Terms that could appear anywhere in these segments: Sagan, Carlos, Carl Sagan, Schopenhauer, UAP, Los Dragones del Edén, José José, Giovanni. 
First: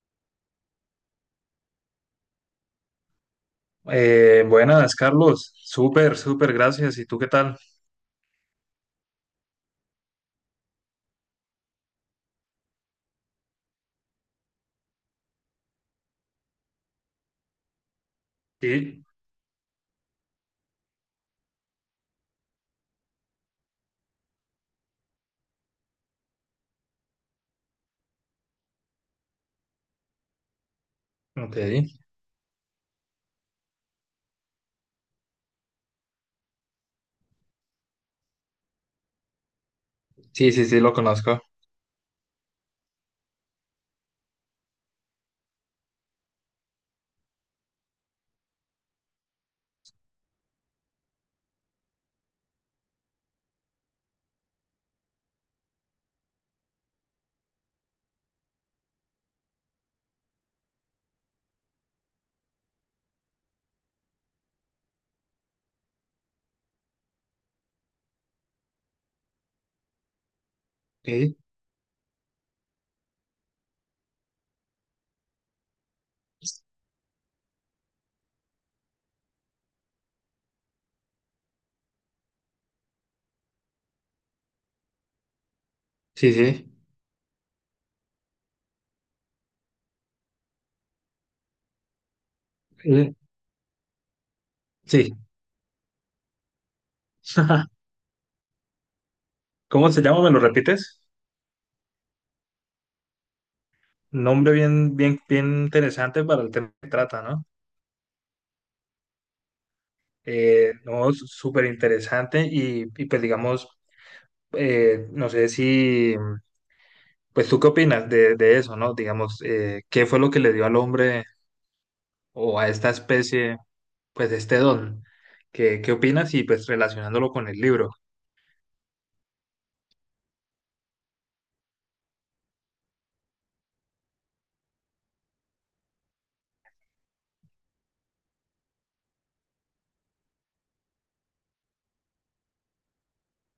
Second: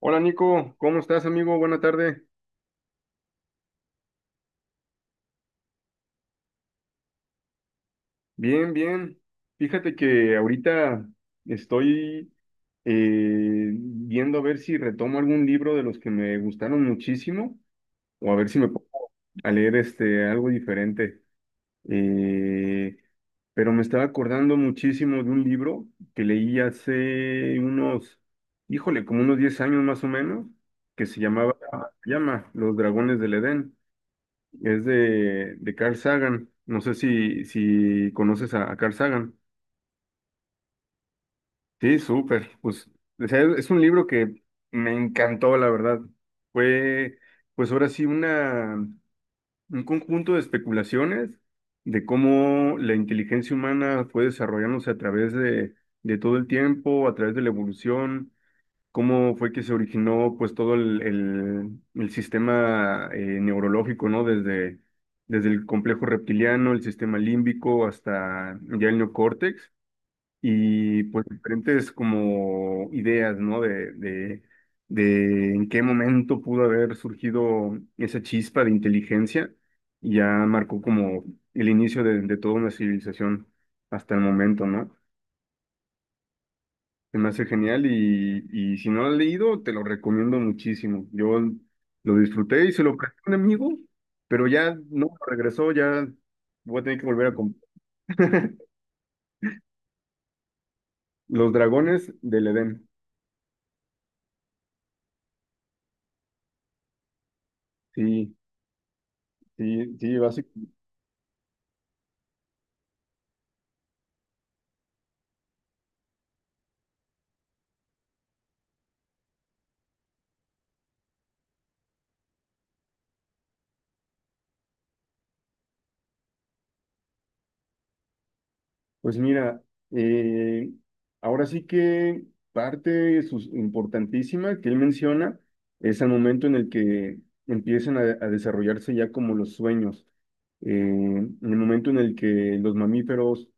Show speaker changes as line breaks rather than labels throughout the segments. Hola Nico, ¿cómo estás amigo? Buena tarde.
Buenas, Carlos. Súper, súper, gracias. ¿Y tú qué tal?
Bien, bien. Fíjate que ahorita estoy viendo a ver si retomo algún libro de los que me gustaron muchísimo o a ver si me
Sí.
pongo a leer este, algo diferente. Eh, pero me estaba acordando muchísimo de un libro que leí hace unos, híjole, como unos 10 años más o menos, que
Ok.
llama Los Dragones del Edén. Es de Carl Sagan. No sé si conoces a Carl Sagan.
Sí, sí, sí, lo conozco.
Sí, súper. Pues o sea, es un libro que me encantó, la verdad. Fue, pues ahora sí, un conjunto de especulaciones de cómo la inteligencia humana fue desarrollándose a través de todo el tiempo, a través de la evolución. Cómo fue que se originó pues todo el sistema neurológico, ¿no? Desde el complejo reptiliano, el sistema límbico hasta ya el neocórtex y pues
Ok.
diferentes como ideas, ¿no? De en qué momento pudo haber surgido esa chispa de inteligencia y ya marcó como el inicio de toda una civilización hasta el momento, ¿no?
Sí, sí.
Se me hace genial y si no lo has leído, te lo recomiendo muchísimo. Yo lo disfruté y se lo
Sí.
presté a un amigo, pero ya no
Sí.
regresó, ya voy a tener que volver a comprar.
¿Cómo se llama? ¿Me lo repites?
Los dragones del Edén.
Nombre bien, bien, bien interesante para el tema que trata, ¿no?
Sí, sí, sí, básicamente.
No, súper interesante y pues digamos, no sé si, pues tú qué opinas de eso, ¿no? Digamos, ¿qué fue lo que le dio al hombre o a esta especie, pues este don? ¿Qué, qué opinas? Y pues relacionándolo con el libro.
Pues mira, eh, ahora sí que parte importantísima que él menciona es el momento en el que empiezan a desarrollarse ya como los sueños. En el momento en el que los mamíferos.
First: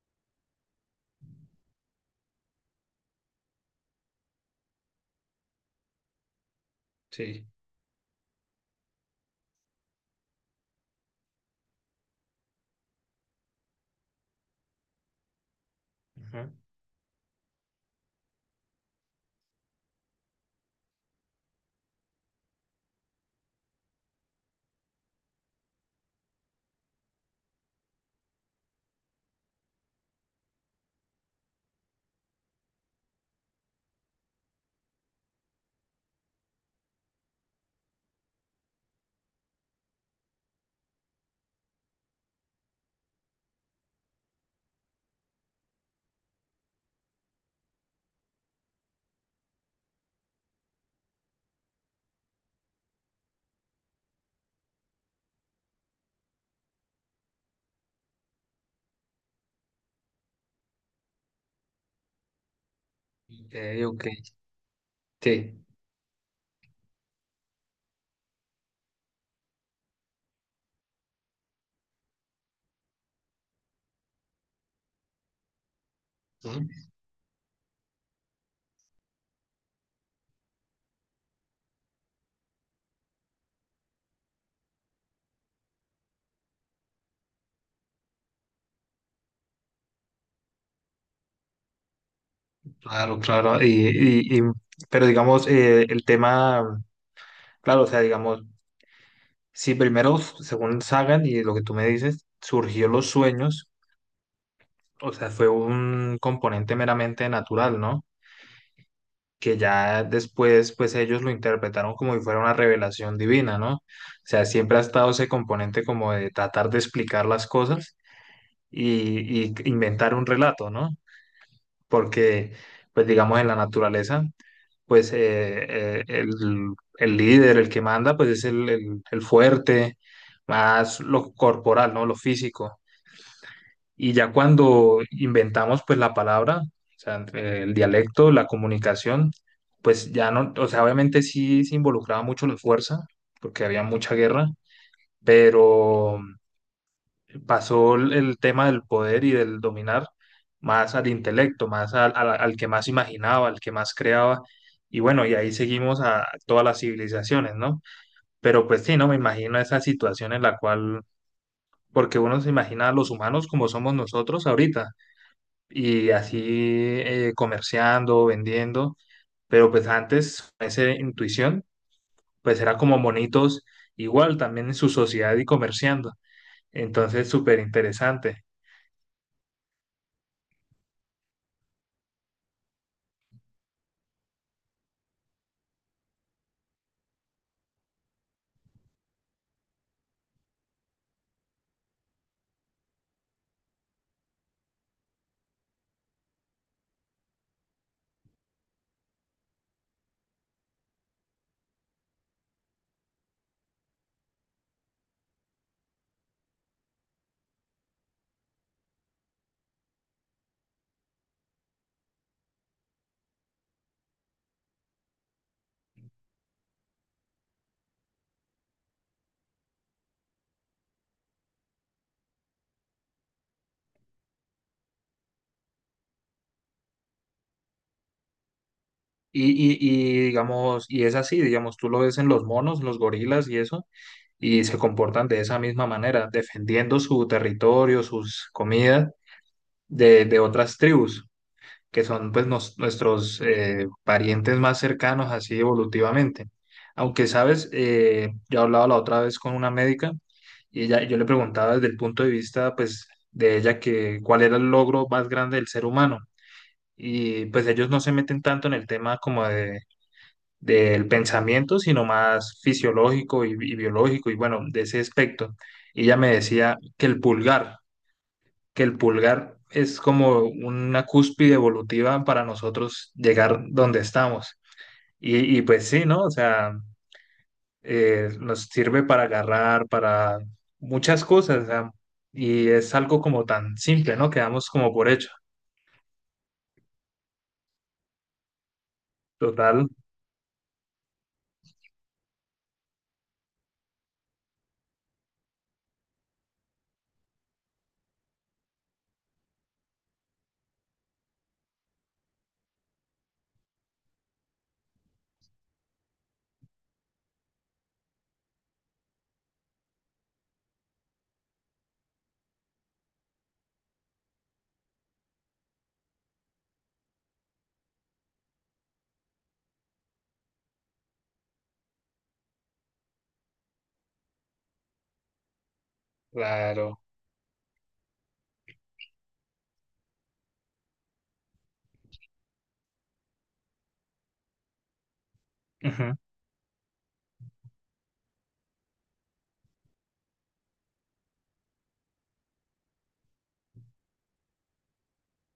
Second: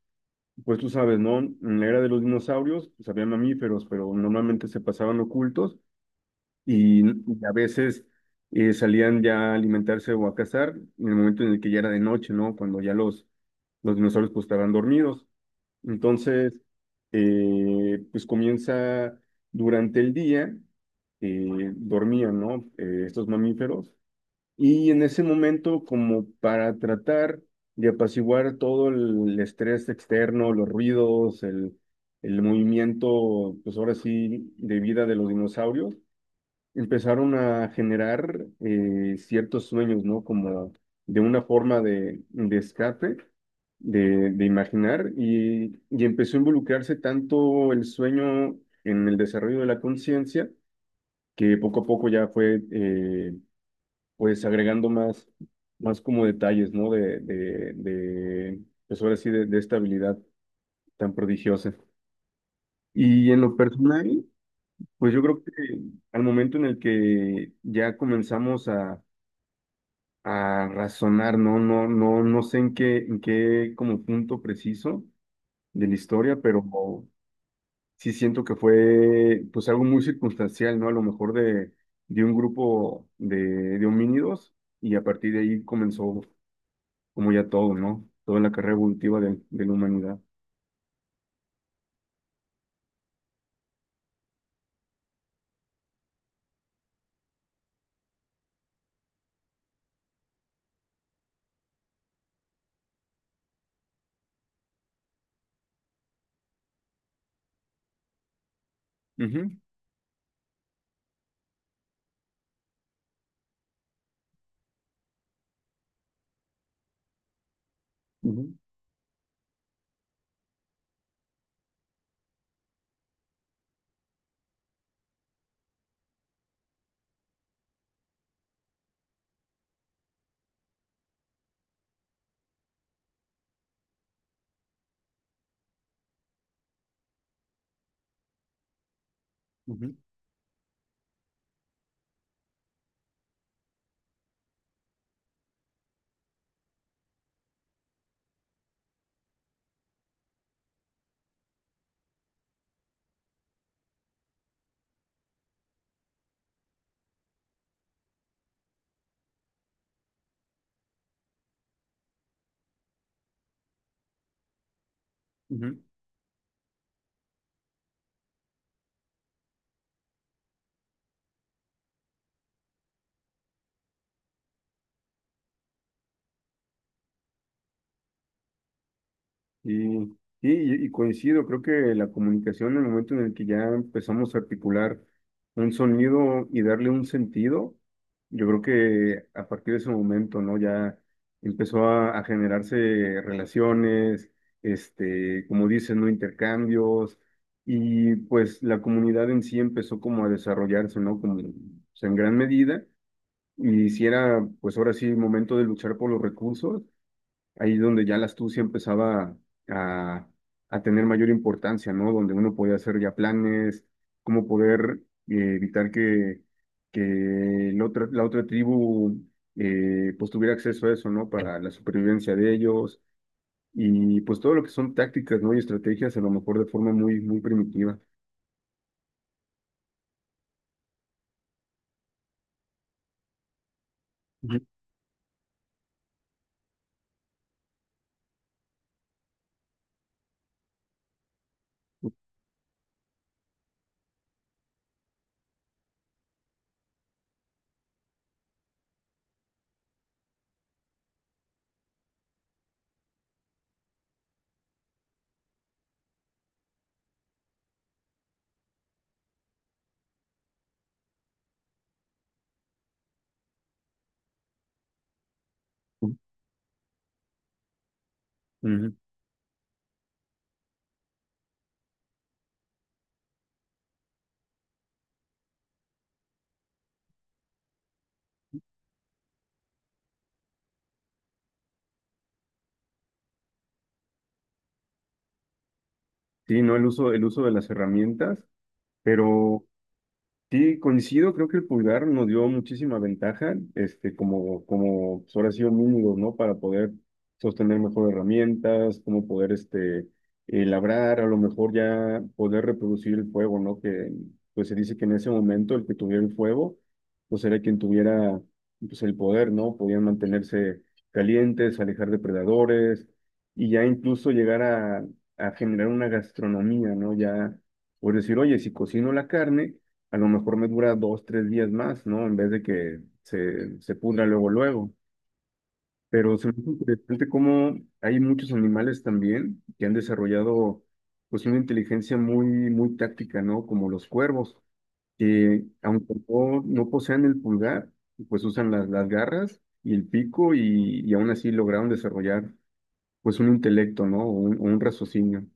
Pues tú sabes, ¿no? En la era de los dinosaurios, pues había mamíferos, pero normalmente se pasaban ocultos y
Sí.
a veces salían ya a alimentarse o a cazar en el momento en el que ya era de noche, ¿no? Cuando ya los dinosaurios pues estaban dormidos. Entonces,
Ujú.
pues comienza durante el día, dormían, ¿no? Estos mamíferos y en ese momento, como para tratar de apaciguar todo el estrés externo, los ruidos, el movimiento, pues ahora sí, de vida de los dinosaurios, empezaron a generar ciertos sueños, ¿no? Como de una forma de escape, de imaginar, y empezó a involucrarse tanto el sueño en el desarrollo de la conciencia, que poco a poco ya fue, pues agregando más, más como detalles, ¿no? De pues ahora sí, de esta habilidad tan prodigiosa. Y en
Ok,
lo
ok,
personal, pues yo creo que
sí.
al momento en el que ya comenzamos a razonar, ¿no? No sé en en qué como punto preciso de la historia, pero
Ujú.
sí siento que fue pues algo muy circunstancial, ¿no? A lo mejor de un grupo de homínidos y a partir de ahí comenzó como ya todo, ¿no? Toda la carrera evolutiva de la humanidad.
Claro, claro. Pero digamos, el tema, claro, o sea, digamos, si primero, según Sagan y lo que tú me dices, surgió los sueños, o sea, fue un componente meramente natural, ¿no?
Ujú,
Que ya después pues ellos lo interpretaron como si fuera una revelación divina, ¿no? O sea, siempre ha estado ese componente como de tratar de explicar las cosas
ujú,
y inventar un relato, ¿no? Porque pues digamos en la naturaleza pues el líder, el que manda pues es el fuerte, más lo corporal, ¿no? Lo físico. Y ya cuando inventamos pues la palabra, o sea, entre el dialecto, la comunicación,
ujú,
pues ya no, o sea, obviamente sí se involucraba mucho la fuerza, porque había mucha guerra, pero pasó el tema del poder y del dominar más al intelecto, más al, al que más imaginaba, al que más creaba. Y bueno, y ahí seguimos a todas las civilizaciones, ¿no? Pero pues sí, no me imagino esa situación en la cual, porque uno se imagina a los humanos como somos nosotros ahorita
ujú.
y así comerciando, vendiendo, pero pues antes esa intuición pues era como monitos igual también en su sociedad y comerciando, entonces súper interesante.
Y, sí, y coincido, creo que la comunicación, en el momento en el que ya empezamos a articular un sonido y darle un sentido, yo creo que a partir de ese momento, ¿no? Ya empezó a generarse relaciones, este, como dicen, ¿no? Intercambios, y pues la comunidad en sí empezó como a desarrollarse, ¿no? Como, o sea, en gran medida y si era, pues ahora sí, momento de luchar por los recursos, ahí donde ya la astucia empezaba a, a tener mayor importancia, ¿no? Donde uno podía hacer ya planes, cómo poder evitar que la otra tribu pues tuviera acceso a eso, ¿no? Para la supervivencia de ellos y pues todo lo que son tácticas, ¿no? Y estrategias, a lo mejor de forma muy, muy primitiva.
Y digamos, y es así, digamos, tú lo ves en los monos, los gorilas y eso,
Ujú.
y se comportan de esa misma manera, defendiendo su territorio, sus comidas de otras tribus, que son pues nuestros parientes más cercanos así evolutivamente. Aunque, sabes, yo hablaba la otra vez con una médica y ella, yo le preguntaba desde el punto de vista pues de ella que cuál era el logro más grande del ser humano. Y pues ellos no se meten tanto en el tema como de, del pensamiento, sino más fisiológico y biológico y bueno, de ese aspecto. Y ella me decía que
Ujú.
el pulgar es como una cúspide evolutiva para nosotros llegar donde estamos. Y pues sí, ¿no? O sea, nos sirve para agarrar, para muchas cosas, o sea, y es algo como tan simple, ¿no? Quedamos como por hecho.
Sí, ¿no? El uso de las herramientas, pero...
Total.
Sí, coincido, creo que el pulgar nos dio muchísima ventaja, este, como, como pues, ahora sí homínidos, ¿no? Para poder sostener mejor herramientas, como poder, este, labrar, a lo mejor ya poder reproducir el fuego, ¿no? Que, pues se dice que en ese momento el que tuviera el fuego, pues era quien tuviera, pues el poder, ¿no? Podían mantenerse calientes, alejar depredadores y ya incluso llegar a generar una gastronomía, ¿no? Ya, por decir, oye, si cocino la carne a lo mejor me dura dos, tres días más, ¿no? En vez de que se pudra luego, luego. Pero se me hace
Claro.
interesante cómo hay muchos animales también que han desarrollado pues una inteligencia muy, muy táctica, ¿no? Como los cuervos, que aunque
Ujú.
no posean el pulgar, pues usan las garras y el pico y aún así lograron desarrollar pues un intelecto, ¿no? O un raciocinio.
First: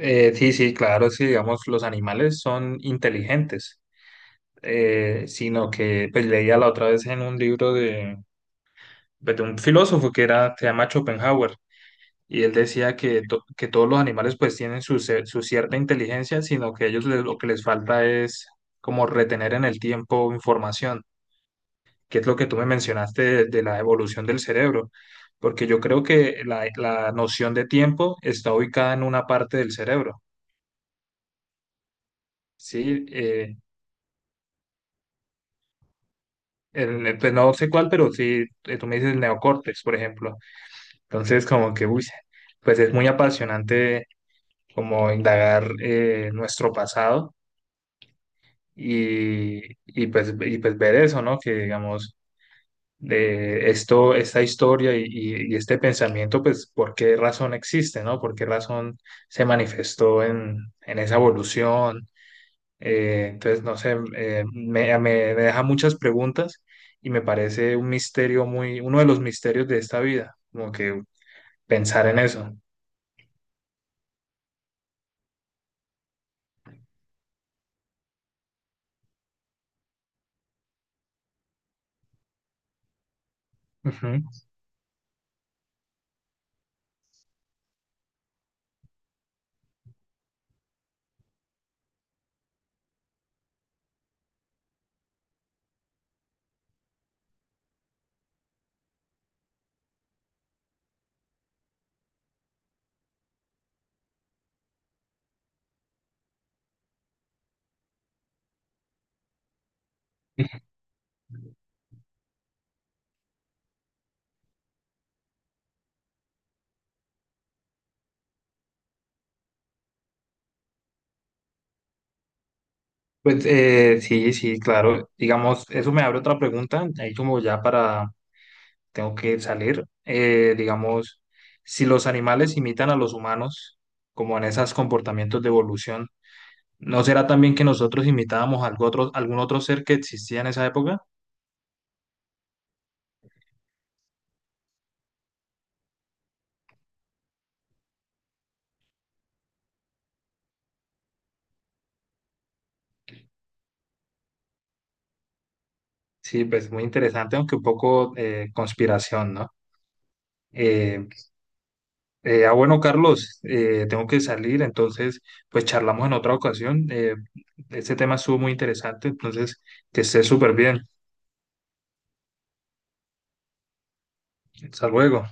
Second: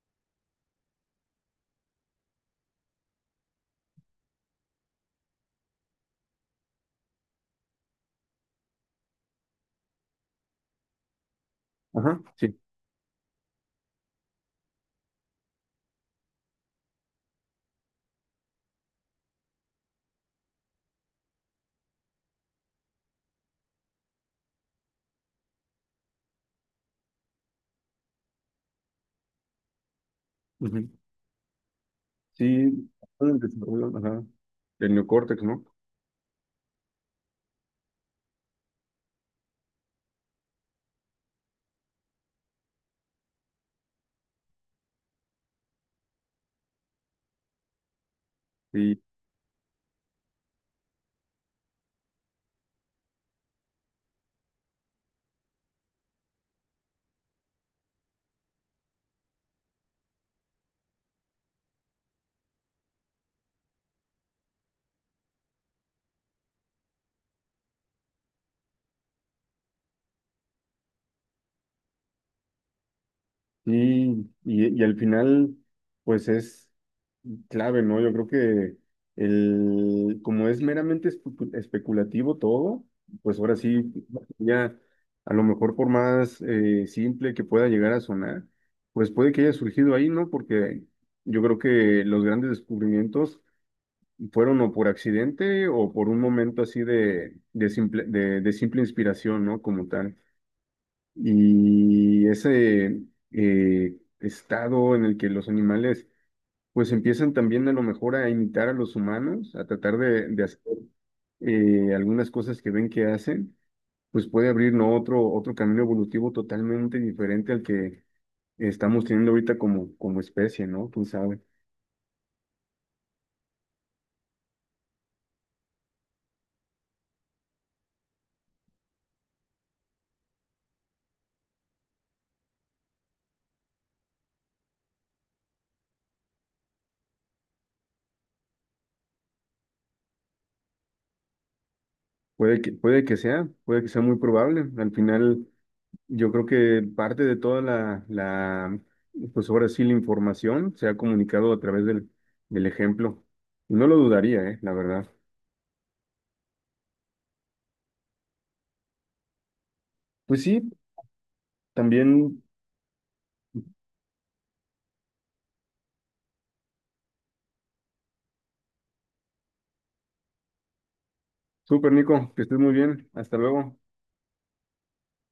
Sí, sí, claro, sí, digamos, los animales son inteligentes, sino que pues, leía la otra vez en un libro de, pues, de un filósofo que era, se llama Schopenhauer,
Ajá,
y él
sí.
decía que, que todos los animales pues tienen su, su cierta inteligencia, sino que ellos lo que les falta es como retener en el tiempo información, que es lo que tú me mencionaste de la evolución del cerebro, porque yo creo que la noción de tiempo está ubicada en una parte del cerebro,
Ujú. Sí,
¿sí?
el desarrollo, ajá, del neocórtex, ¿no?
Pues no sé cuál, pero sí, tú me dices el neocórtex, por ejemplo. Entonces, como que, uy, pues es muy apasionante como indagar nuestro pasado
Sí,
y, pues, y pues ver eso, ¿no? Que digamos, de esto, esta historia y este pensamiento, pues por qué razón existe, ¿no? ¿Por qué razón se manifestó en esa evolución? Entonces, no sé, me deja muchas preguntas y me parece un misterio muy, uno de los misterios de esta vida, como que pensar en eso.
sí, y al final, pues es clave, ¿no? Yo creo que el, como es meramente especulativo todo, pues ahora sí,
Ujú.
ya a lo mejor por más simple que pueda llegar a sonar, pues puede que haya surgido ahí, ¿no? Porque yo creo que los grandes descubrimientos fueron o por accidente o por un momento así de simple inspiración, ¿no? Como tal y ese estado en el que los animales pues empiezan también a lo mejor a imitar a los humanos, a tratar de hacer algunas cosas que ven que hacen, pues puede abrir ¿no? otro, otro camino evolutivo totalmente diferente al que estamos teniendo ahorita como, como especie, ¿no? Quién sabe.
Pues sí, sí, claro. Digamos, eso me abre otra pregunta, ahí como ya para tengo que salir. Digamos, si los animales imitan a los humanos, como en esos comportamientos de evolución, ¿no será también que nosotros imitábamos algo otro, algún otro ser que existía en esa época?
Puede que sea muy probable. Al final, yo creo que parte de toda la, pues ahora sí, la información se ha comunicado a través del ejemplo. No lo dudaría, la verdad.
Sí, pues muy interesante, aunque un poco conspiración, ¿no?
Pues sí,
Eh,
también,
bueno, Carlos, tengo que salir, entonces, pues charlamos en otra ocasión. Este tema estuvo muy interesante, entonces, que estés súper bien.
súper Nico, que estés muy bien. Hasta luego.
Hasta luego.